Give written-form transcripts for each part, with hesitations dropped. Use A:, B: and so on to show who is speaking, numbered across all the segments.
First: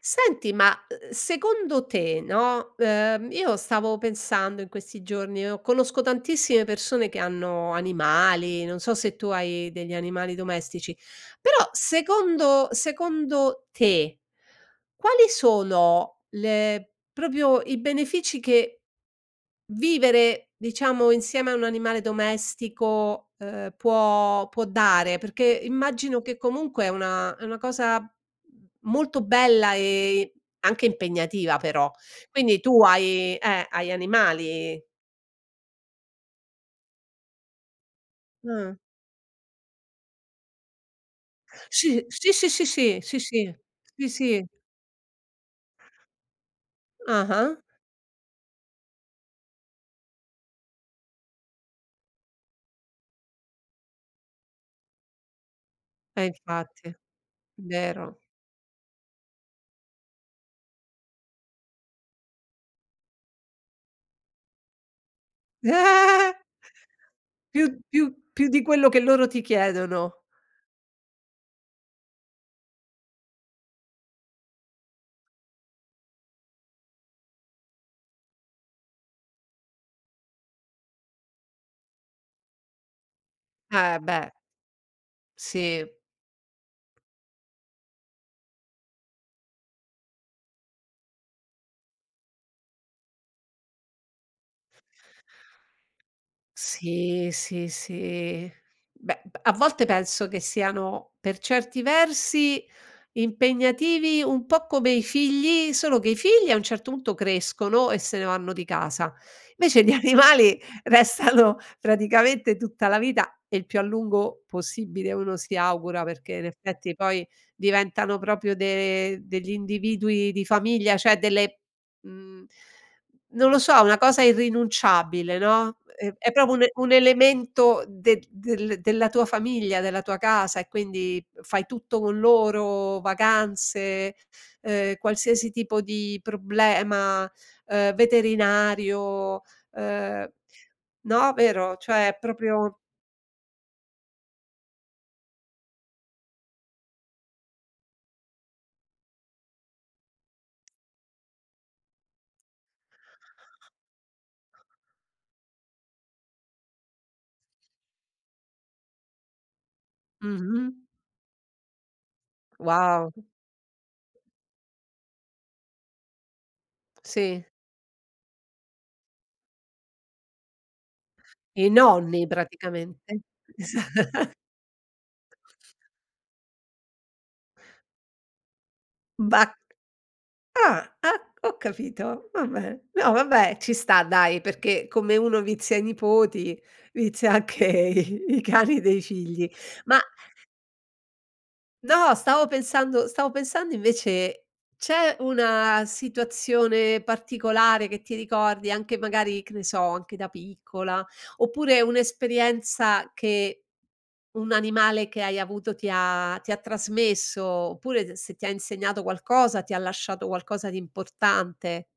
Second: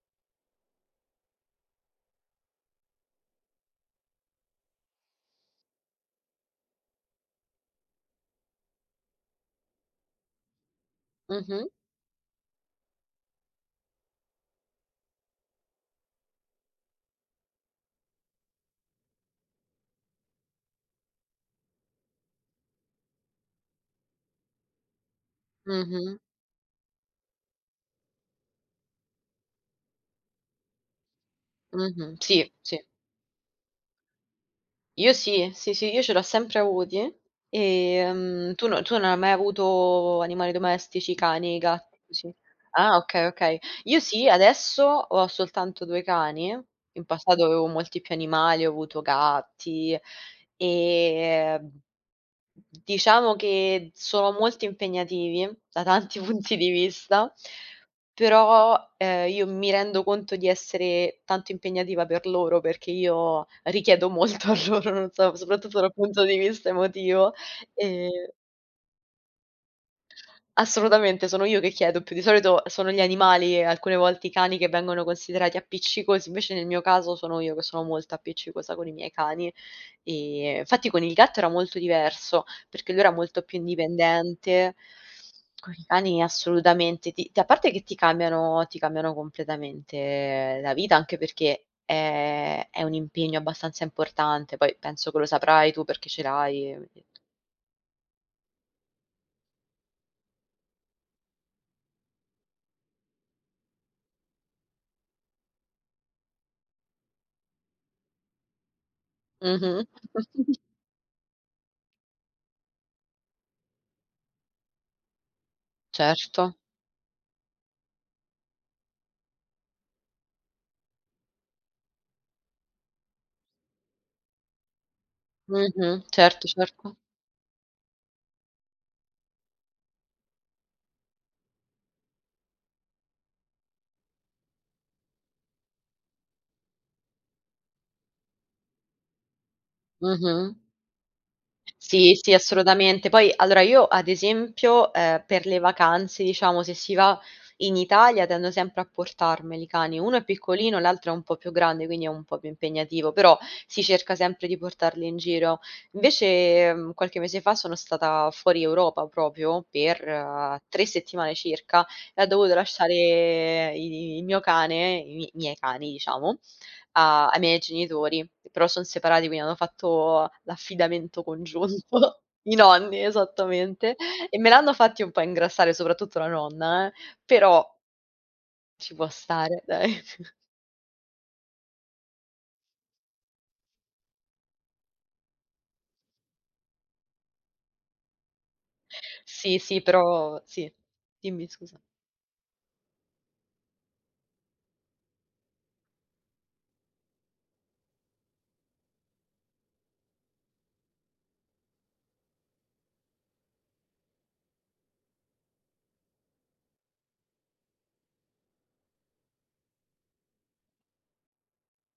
A: Senti, ma, secondo te, no, io stavo pensando in questi giorni, io conosco tantissime persone che hanno animali, non so se tu hai degli animali domestici, però
B: Mh-mh,
A: secondo te, quali sono le proprio i benefici che vivere, diciamo, insieme a un animale domestico, può dare, perché
B: mh-mh,
A: immagino che comunque è una cosa molto bella e anche impegnativa però.
B: mh-mh. Sì,
A: Quindi
B: sì.
A: tu hai animali?
B: Io sì, sì, sì, io ce l'ho sempre avuti. Tu
A: Mh.
B: tu non hai mai avuto animali domestici, cani, gatti,
A: Sì, sì,
B: così?
A: sì, sì,
B: Ah,
A: sì, sì,
B: okay,
A: sì,
B: okay. Io
A: sì,
B: sì,
A: sì.
B: adesso ho soltanto 2 cani, in passato
A: Ah-ah.
B: avevo molti più animali, ho avuto gatti, ehm, diciamo che sono molto impegnativi da tanti punti di
A: Infatti,
B: vista.
A: vero.
B: Però, io mi rendo conto di essere tanto impegnativa per loro, perché io richiedo molto a loro, non so, soprattutto dal punto
A: Eh,
B: di vista emotivo,
A: Più
B: ehm
A: più più di quello che loro ti chiedono.
B: Assolutamente, sono io che chiedo, più di solito sono gli animali e alcune volte i cani che vengono considerati appiccicosi, invece nel mio caso sono io che sono molto appiccicosa con i miei cani. Infatti con il gatto era molto diverso, perché lui era molto più
A: Beh,
B: indipendente. Con i
A: sì.
B: cani assolutamente, ti a parte che ti cambiano completamente la vita, anche perché è un impegno abbastanza importante, poi penso che lo saprai tu perché ce l'hai.
A: Sì, sì, sì. Beh, b a volte penso che siano, per certi versi, impegnativi un po' come i figli, solo che i figli a un certo punto crescono e se ne vanno di casa. Invece
B: Mh-mh.
A: gli animali restano praticamente tutta la vita e il più a lungo possibile, uno si augura, perché in
B: Certo.
A: effetti poi diventano proprio de degli individui di famiglia, cioè delle mhmm non lo so, una cosa irrinunciabile, no,
B: Mh-mh.
A: è
B: Certo,
A: proprio un
B: certo.
A: elemento de del della tua famiglia, della tua casa e quindi fai tutto con loro, vacanze, qualsiasi tipo di problema, veterinario, ehm
B: Mh-mh.
A: no, vero? Cioè
B: Sì,
A: è
B: sì,
A: proprio.
B: assolutamente. Poi allora io ad esempio, per le vacanze, diciamo, se si va in Italia tendo sempre a portarmeli i cani. Uno è piccolino, l'altro è un po' più grande, quindi è un po' più impegnativo, però si cerca sempre di portarli in giro. Invece, qualche mese fa sono stata fuori Europa proprio per
A: Mh-mh.
B: 3 settimane circa e ho dovuto
A: Wow.
B: lasciare i il mio cane, i mi miei cani diciamo, a ai
A: Sì.
B: miei genitori, però son separati, quindi hanno fatto l'affidamento
A: I
B: congiunto.
A: nonni
B: I nonni,
A: praticamente. Esa
B: esattamente, e me l'hanno fatti un po' ingrassare, soprattutto la nonna però ci può
A: bah.
B: stare dai.
A: Ah, ah, ho capito, vabbè. No, vabbè, ci sta dai, perché come uno vizia i nipoti, vizia anche i cani dei figli.
B: Sì, sì,
A: Ma
B: però sì. Dimmi scusa.
A: no, stavo pensando invece, c'è una situazione particolare che ti ricordi, anche magari, che ne so, anche da piccola, oppure un'esperienza che un animale che hai avuto ti ha trasmesso, oppure se ti ha insegnato qualcosa, ti ha lasciato qualcosa di importante?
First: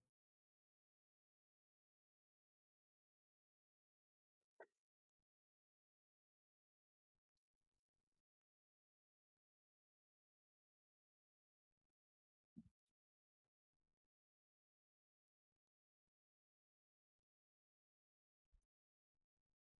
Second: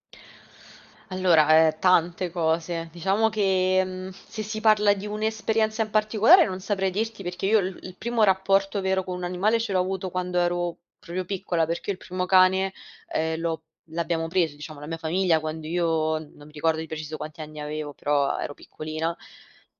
B: Allora, tante cose. Diciamo che, se si parla di un'esperienza in particolare non saprei dirti perché io il primo rapporto vero con un animale ce l'ho avuto quando ero proprio piccola, perché io il primo cane, ehm, l'ho l'abbiamo preso, diciamo, la mia famiglia quando io non mi ricordo di preciso quanti anni avevo, però ero piccolina.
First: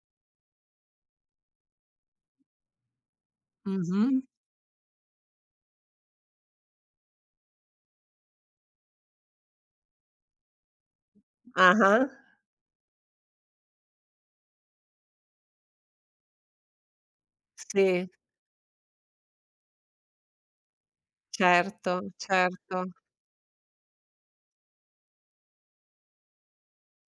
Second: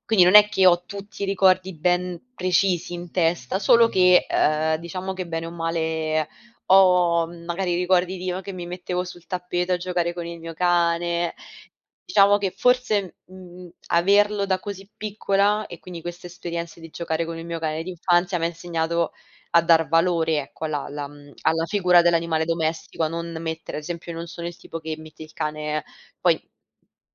B: Quindi non è che ho tutti i ricordi ben precisi in testa, solo
A: Mh-mh.
B: che, diciamo che bene o male ho, magari ricordi di o che mi mettevo sul tappeto a giocare con il mio cane.
A: Ah-ah.
B: Diciamo che forse, averlo da così piccola e quindi queste esperienze di giocare con il mio cane
A: Sì,
B: d'infanzia m'ha insegnato a dar valore, ecco, alla figura
A: certo,
B: dell'animale
A: certo,
B: domestico, a non mettere ad esempio, io non sono il tipo che mette il cane poi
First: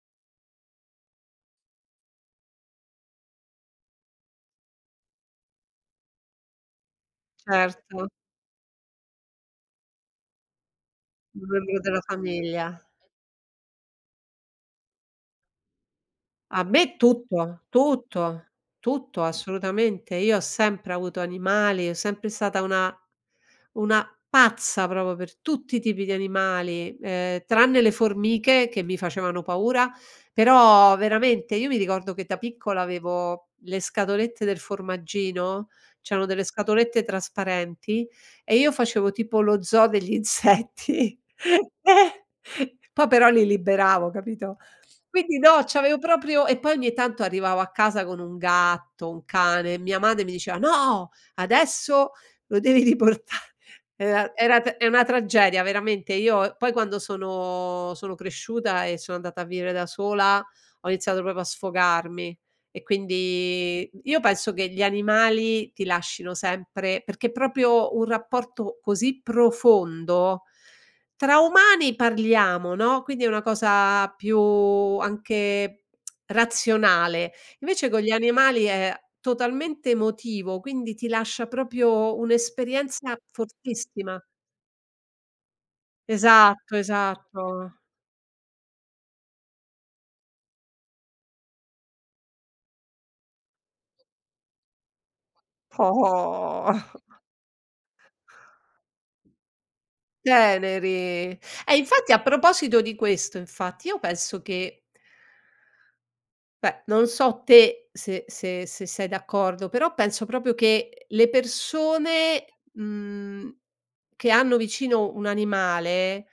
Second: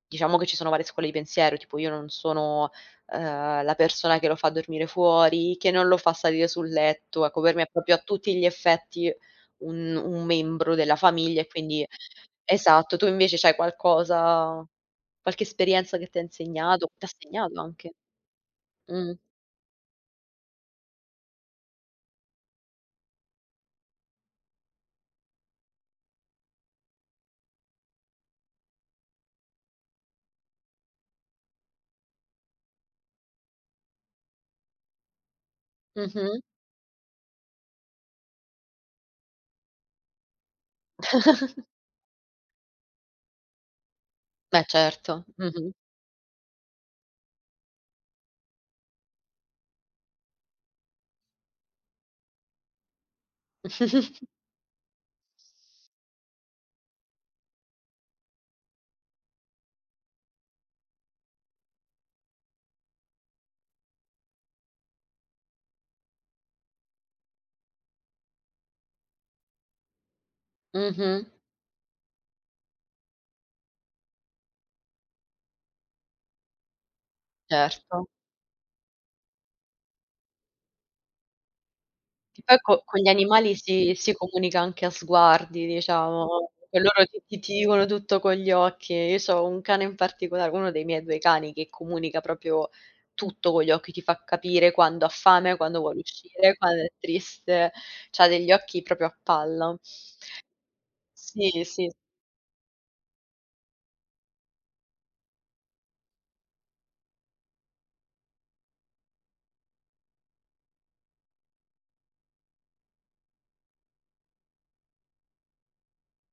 B: diciamo che ci sono varie scuole di pensiero, tipo io non sono, la persona che lo fa dormire fuori, che non lo fa salire sul letto, ecco per me è proprio a
A: certo.
B: tutti gli effetti un membro della famiglia
A: Il
B: e
A: membro
B: quindi
A: della famiglia.
B: esatto, tu invece c'hai qualcosa qualche esperienza che ti ha
A: A
B: insegnato,
A: me
B: t'ha segnato
A: tutto,
B: anche.
A: tutto,
B: Mh.
A: tutto assolutamente. Io ho sempre avuto animali, ho sempre stata una pazza proprio per tutti i tipi di animali, tranne le formiche che mi facevano paura, però veramente io mi ricordo che da piccola avevo le scatolette del formaggino, c'erano
B: Mh-mh.
A: delle scatolette trasparenti e io facevo tipo lo zoo degli insetti. Poi però li liberavo, capito?
B: Beh certo.
A: Quindi no,
B: Mh-mh.
A: c'avevo proprio e poi ogni tanto arrivavo a casa con un gatto, un cane, mia madre mi diceva: "No, adesso lo devi riportare." Era era t È una tragedia veramente. Io poi quando sono cresciuta e sono andata a vivere da sola, ho iniziato proprio a sfogarmi e quindi io penso che gli animali ti lascino sempre perché proprio un rapporto così profondo
B: Mh-mh.
A: tra umani parliamo, no, quindi è una cosa più anche razionale. Invece con
B: Certo.
A: gli animali è totalmente emotivo, quindi ti lascia proprio
B: Che poi co con gli
A: un'esperienza
B: animali si
A: fortissima.
B: comunica anche a sguardi, diciamo,
A: Esatto,
B: e loro
A: esatto.
B: ti dicono tutto con gli occhi. Io c'ho un cane in particolare, uno dei miei 2 cani, che comunica proprio tutto con gli occhi, ti fa capire quando ha fame, quando vuole uscire, quando
A: Oh.
B: è triste. C'ha degli occhi proprio a palla.
A: Teneri.
B: Sì,
A: E
B: sì.
A: infatti a proposito di questo, infatti, io penso che beh, non so te se se sei d'accordo, però penso proprio che le persone, mhmm, che hanno vicino un animale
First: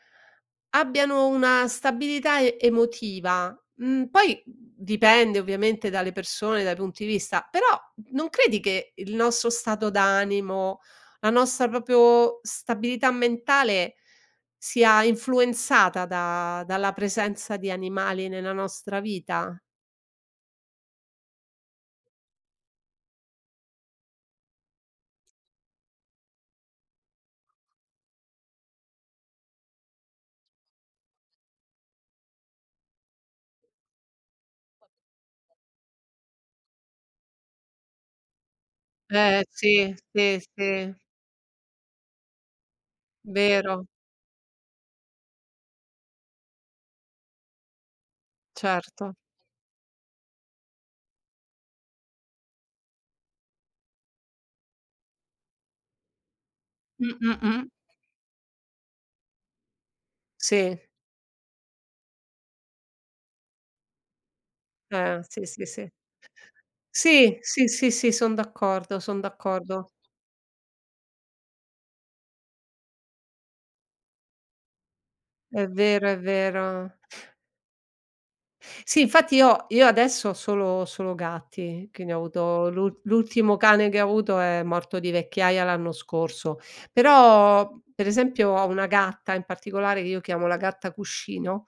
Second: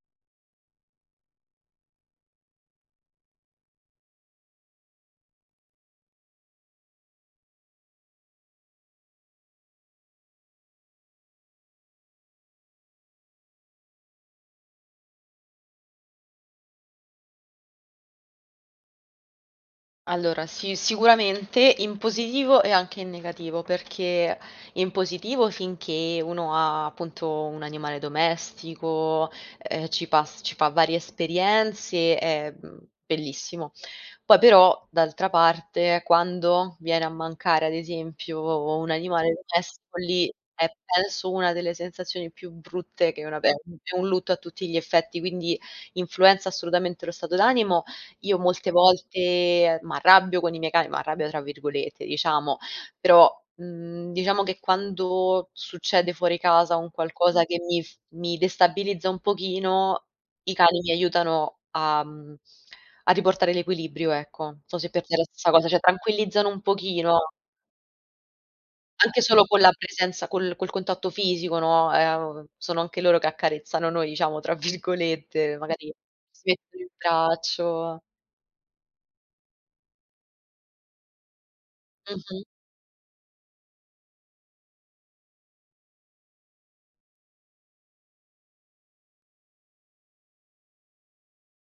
A: abbiano una stabilità e emotiva. Poi dipende ovviamente dalle persone, dai punti di vista, però non credi che il nostro stato d'animo, la nostra proprio stabilità mentale sia influenzata da dalla presenza di animali nella nostra vita?
B: Allora, sì, sicuramente in positivo e anche in negativo, perché in positivo finché uno ha appunto un animale domestico, ci fa varie esperienze, bellissimo. Poi però, d'altra parte, quando viene a mancare, ad esempio, un animale
A: Sì,
B: domestico, lì
A: sì,
B: è
A: sì,
B: penso una delle sensazioni più brutte che una pe
A: vero,
B: è un lutto a tutti gli effetti, quindi influenza assolutamente lo stato d'animo io molte
A: certo.
B: volte m'arrabbio con i miei cani, "m'arrabbio" tra virgolette diciamo, però, diciamo che quando succede fuori casa un
A: Mh, mh,
B: qualcosa che
A: mh.
B: mi destabilizza un pochino, i
A: Sì,
B: cani mi aiutano a a riportare l'equilibrio, ecco. Non so se per te è la
A: sì,
B: stessa
A: sì,
B: cosa, cioè
A: sì.
B: tranquillizzano un pochino,
A: Sì, sì, sì, sì, son d'accordo,
B: anche
A: son
B: solo con la
A: d'accordo.
B: presenza, col contatto fisico, no, sono anche loro che "accarezzano" noi diciamo tra virgolette,
A: È
B: magari
A: vero, è
B: si mettono il
A: vero.
B: braccio.
A: Sì, infatti io adesso ho solo gatti, quindi ho
B: Mh-mh.
A: avuto l'ultimo cane che ho avuto è morto di vecchiaia l'anno scorso, però per esempio ho una gatta in particolare che io chiamo la gatta cuscino,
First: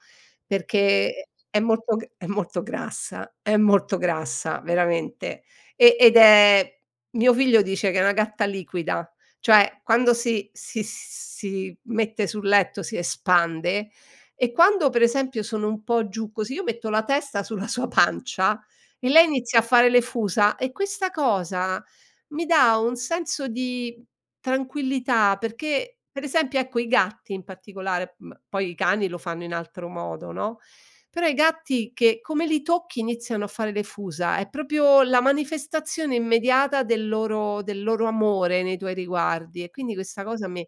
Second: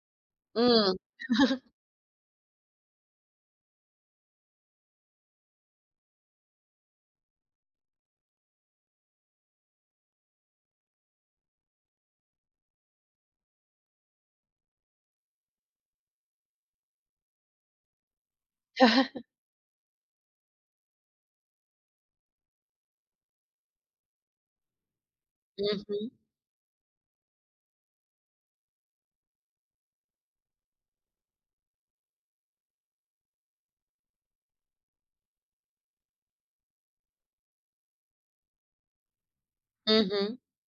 B: Mh.
A: perché è molto grassa veramente, ed è mio figlio dice che è una gatta liquida, cioè quando si mette sul letto si espande, e quando per esempio sono un po' giù così, io metto la testa sulla sua pancia e lei inizia a fare le fusa e questa cosa mi dà un senso di tranquillità perché,
B: Mh-mh.
A: per esempio, ecco, i gatti in particolare, poi i cani lo fanno in altro modo, no, però i gatti che come li tocchi iniziano a fare le fusa, è proprio la manifestazione immediata del loro amore nei tuoi riguardi e quindi questa
B: Mh-mh.
A: cosa mi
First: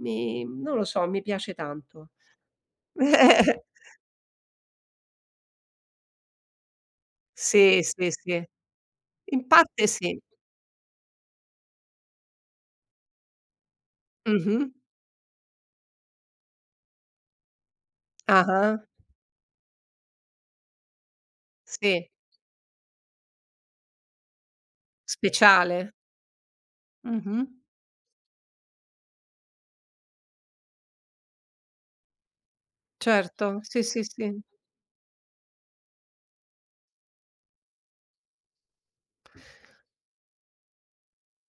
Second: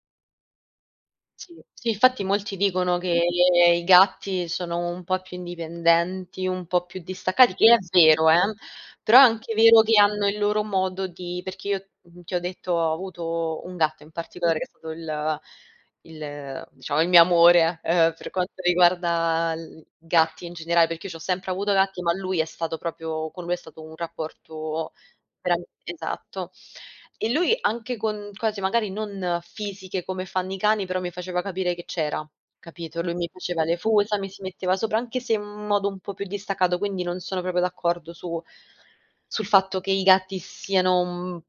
A: mi non lo so, mi
B: Sì.
A: piace
B: Sì,
A: tanto.
B: infatti molti dicono che i gatti sono un po' più indipendenti, un po' più distaccati, che è
A: Sì, sì,
B: vero,
A: sì.
B: però è
A: In
B: anche vero
A: parte
B: che
A: sì.
B: hanno il loro modo di perché io, ti ho detto ho avuto un gatto in particolare che
A: Mh-mh.
B: è stato il diciamo il mio amore, per quanto
A: Ah-ah.
B: riguarda l gatti in generale, perché io c'ho sempre avuto gatti,
A: Sì.
B: ma lui è stato proprio con lui è stato un rapporto verame
A: Speciale.
B: esatto. E
A: Mh-mh.
B: lui anche con cose magari non fisiche come fanno i cani, però mi faceva capire che c'era, capito? Lui mi
A: Certo.
B: faceva le
A: Sì, sì,
B: fusa, mi
A: sì.
B: si metteva sopra, anche se in modo un po' più distaccato, quindi non sono proprio d'accordo su sul fatto che i gatti siano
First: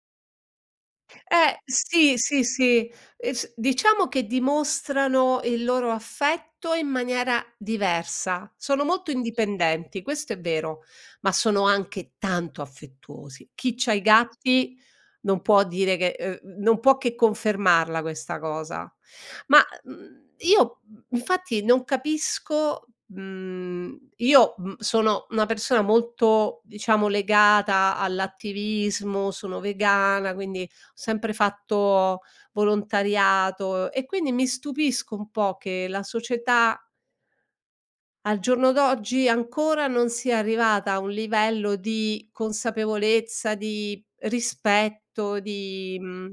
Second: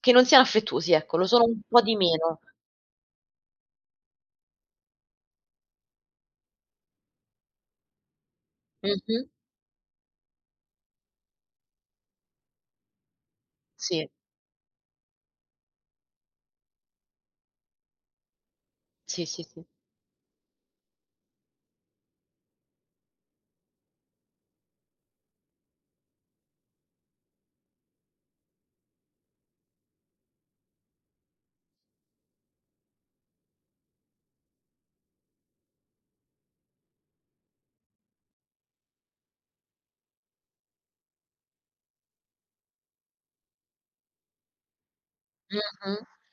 B: che non siano affettuosi, ecco, lo sono un po' di
A: Sì,
B: meno.
A: sì, sì. E s diciamo che dimostrano il loro affetto in maniera diversa. Sono molto
B: Mh-mh.
A: indipendenti, questo è vero, ma sono anche tanto affettuosi. Chi c'ha i
B: Sì,
A: gatti non può dire che non può che confermarla questa cosa.
B: sì, sì, sì.
A: Ma, io, infatti non capisco io, sono una persona molto, diciamo, legata all'attivismo, sono vegana, quindi sempre fatto volontariato e quindi mi stupisco un po' che la società al giorno d'oggi ancora non sia arrivata a un livello di consapevolezza, di rispetto, di
B: Mh-mh.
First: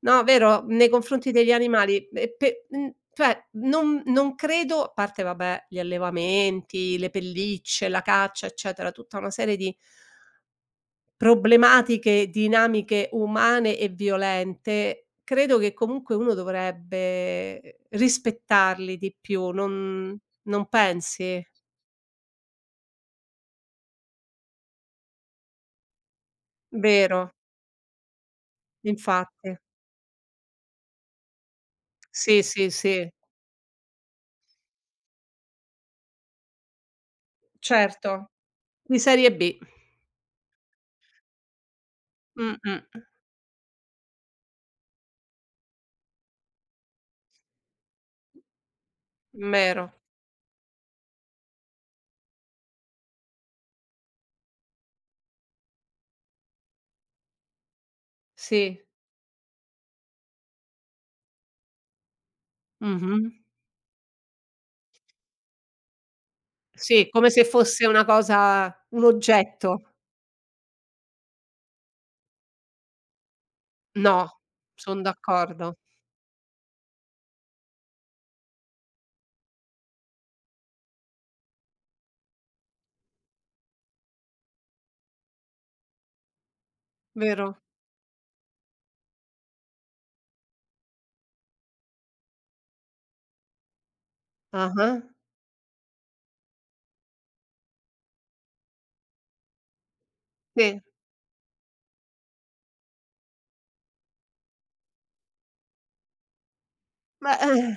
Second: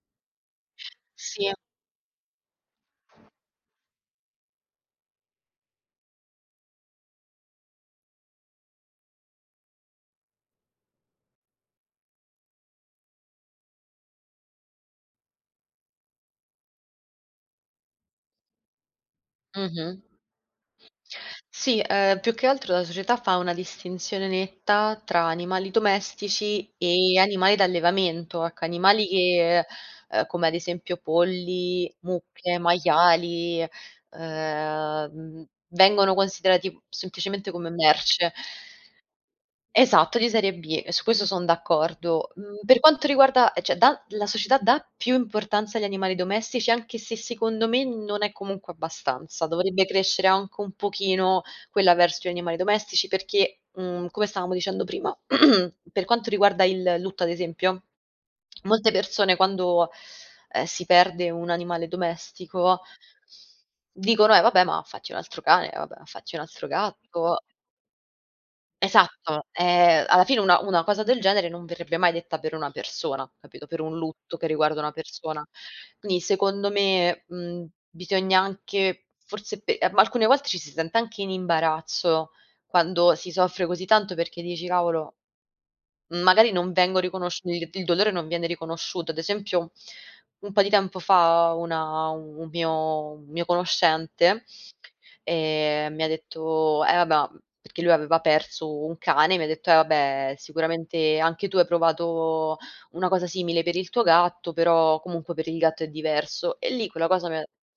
A: no, vero, nei confronti
B: Sì,
A: degli animali e cioè non credo a parte vabbè gli allevamenti, le pellicce, la caccia, eccetera, tutta una serie di problematiche, dinamiche umane e violente, credo che comunque uno dovrebbe, rispettarli di più,
B: mh-mh.
A: non pensi?
B: Sì, più che altro la società fa una distinzione netta tra animali domestici e
A: Vero,
B: animali d'allevamento, ecco, animali
A: infatti.
B: che come ad esempio polli,
A: Sì,
B: mucche,
A: sì, sì,
B: maiali, vengono considerati semplicemente come
A: certo.
B: merce.
A: Di serie B.
B: Esatto, di serie B, su questo son d'accordo. Mhmm, per
A: Mh-mh.
B: quanto riguarda cioè dà la società dà più importanza agli animali domestici, anche se secondo me non è comunque abbastanza. Dovrebbe
A: Vero,
B: crescere anche un pochino quella verso gli animali domestici perché, come stavamo dicendo prima, per quanto riguarda il lutto ad esempio,
A: sì.
B: molte persone quando, si perde un animale domestico
A: Mh-mh.
B: dicono: "Eh vabbè, ma fatti un altro cane, vabbè, ma fatti un altro
A: Sì, come
B: gatto".
A: se fosse una cosa un
B: Esatto,
A: oggetto.
B: alla fine una cosa del genere non verrebbe mai detta per una persona, capito, per un
A: No,
B: lutto che riguarda una
A: son
B: persona.
A: d'accordo.
B: Quindi secondo me, bisogna anche forse pe ma alcune volte ci si sente anche in imbarazzo quando si soffre così tanto perché dici: "Cavolo". Magari non vengo riconosci
A: Vero.
B: il dolore non viene riconosciuto. Ad esempio, un po' di tempo fa una un mio conoscente,
A: Ah-ah.
B: mi ha detto: "Eh vabbè", perché lui aveva perso un cane, mi ha detto: "Eh vabbè,
A: Sì.
B: sicuramente anche tu hai provato una cosa simile per il tuo gatto, però comunque per il gatto è diverso". E lì quella cosa mi
A: Beh,
B: ha
A: eh.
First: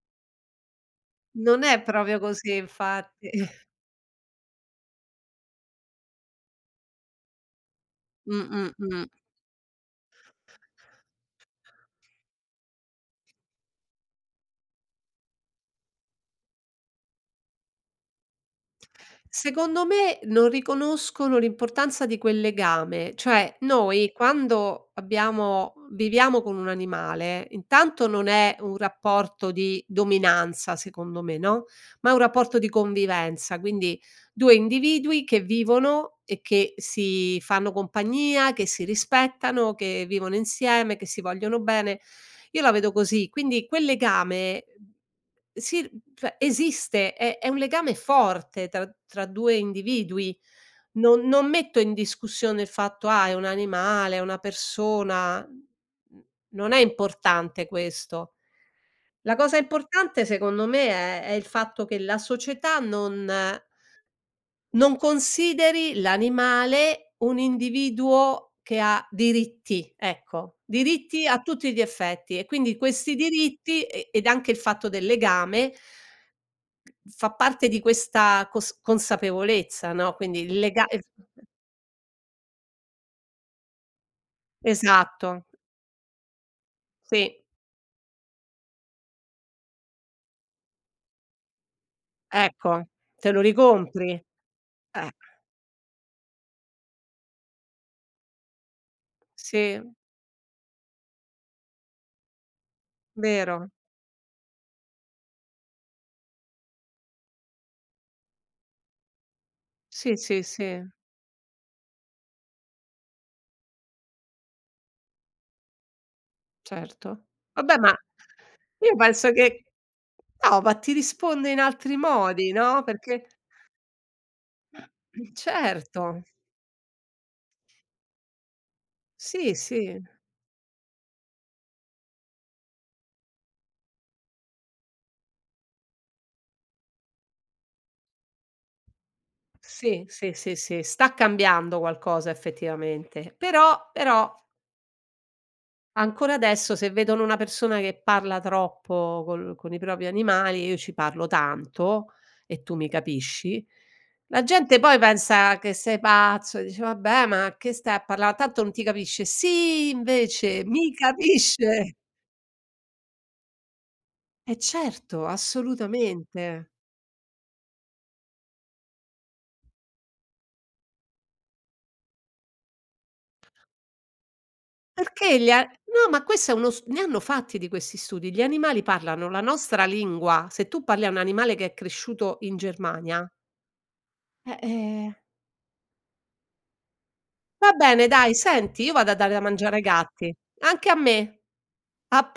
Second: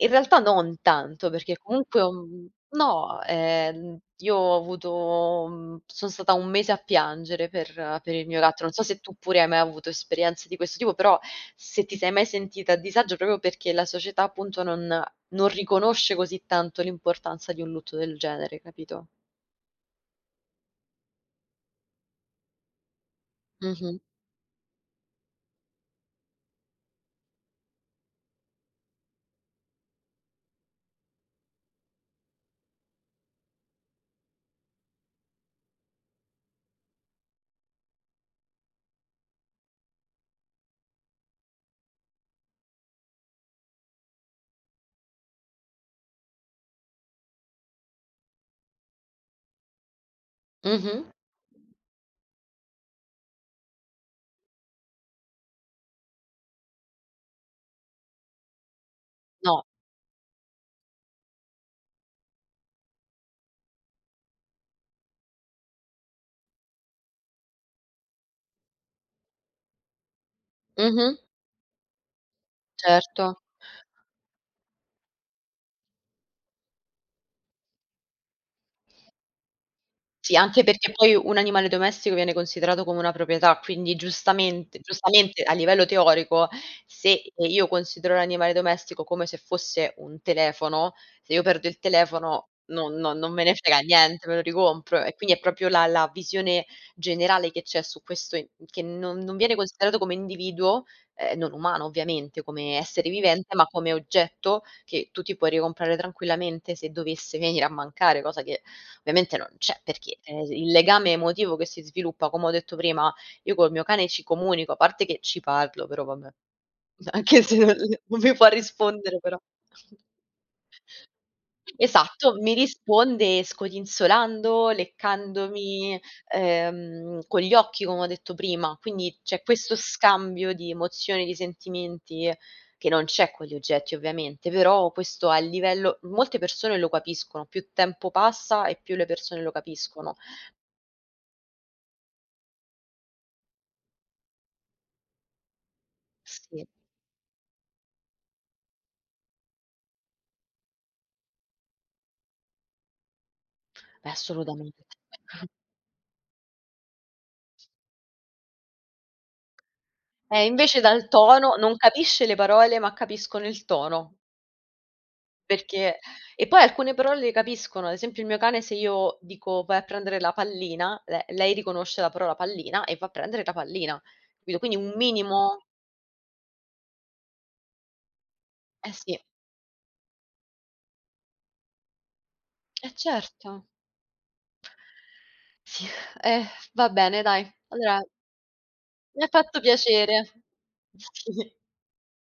B: in realtà non tanto, perché
A: Non è
B: comunque ho
A: proprio
B: mhmm,
A: così
B: no,
A: infatti.
B: io ho avuto son stata 1 mese a piangere per il mio gatto. Non so se
A: Mh.
B: tu pure hai mai avuto esperienze di questo tipo, però se ti sei mai sentita a disagio proprio perché la società appunto non riconosce così tanto l'importanza di un lutto del genere, capito?
A: Secondo me non riconoscono l'importanza di quel legame, cioè
B: Mh-mh.
A: noi quando abbiamo viviamo con un animale, intanto non è un rapporto di dominanza secondo me, no, ma è un rapporto di convivenza, quindi 2 individui che vivono e che si fanno compagnia, che si rispettano, che vivono insieme, che si vogliono bene. Io la vedo così, quindi quel legame sì, cioè esiste, è un legame forte tra 2 individui.
B: Mh-mh.
A: Non metto in discussione il fatto: "Ah, è un animale, è una persona." Mhmm, non è importante questo. La cosa
B: No.
A: importante secondo me è il fatto che la società non consideri l'animale un individuo che ha diritti, ecco,
B: Mh-mh.
A: diritti a tutti gli effetti e quindi questi
B: Certo.
A: diritti e ed anche il fatto del legame fa parte di questa cos consapevolezza, no,
B: Sì,
A: quindi il
B: anche
A: lega
B: perché
A: es
B: poi un animale domestico viene considerato come una proprietà, quindi giustamente
A: esatto,
B: a livello teorico, se,
A: sì,
B: io considero l'animale domestico come se fosse un telefono, se io perdo il telefono
A: ecco, te
B: non
A: lo
B: me ne frega
A: ricompri.
B: niente, me lo ricompro
A: Eh,
B: e quindi è proprio la visione generale che c'è su questo in che non viene
A: sì,
B: considerato come individuo, non umano ovviamente, come essere vivente, ma
A: vero.
B: come oggetto che tu ti puoi ricomprare tranquillamente se dovesse venire a mancare, cosa che ovviamente non c'è
A: Sì,
B: perché,
A: sì,
B: il
A: sì,
B: legame emotivo che si sviluppa, come ho detto prima, io col mio cane ci comunico, a parte che ci parlo, però vabbè.
A: certo.
B: Anche se
A: Vabbè, ma
B: non mi può
A: io
B: rispondere
A: penso
B: però.
A: che no, ma ti risponde in altri
B: Esatto, mi
A: modi, no, perché
B: risponde scodinzolando, leccandomi,
A: certo.
B: con gli occhi come ho detto prima, quindi c'è
A: Sì,
B: questo
A: sì.
B: scambio di emozioni, di sentimenti che non c'è con gli oggetti ovviamente, però questo a livello molte persone lo capiscono, più tempo passa e più le persone lo
A: Sì,
B: capiscono.
A: sì, sì, sì, sta cambiando qualcosa effettivamente, però ancora
B: Sì,
A: adesso se vedono una persona che parla troppo col con i propri animali, io ci parlo tanto e tu mi capisci,
B: beh,
A: la gente
B: assolutamente.
A: poi
B: Sì.
A: pensa che sei pazzo e dice: "Vabbè, ma che stai a parla tanto non ti capisce". Sì, invece
B: Invece
A: mi
B: dal tono non
A: capisce.
B: capisce le parole, ma capiscono il tono,
A: Eh certo,
B: perché e poi
A: assolutamente.
B: alcune parole le capiscono, ad esempio il mio cane se io dico: "Vai a prendere la pallina", le lei riconosce la parola pallina e va a prendere la pallina, capito? Quindi un
A: Perché gli
B: minimo
A: a no, ma questo è uno s ne hanno fatti di questi studi. Gli animali
B: eh sì,
A: parlano la nostra lingua. Se tu parli a un animale che è cresciuto in
B: eh
A: Germania,
B: certo.
A: eh, eh
B: Sì, eh, va bene dai.
A: va
B: Allora,
A: bene dai, senti, io vado a
B: mi ha
A: dare da
B: fatto
A: mangiare ai
B: piacere.
A: gatti. Anche a me.
B: Sì.
A: A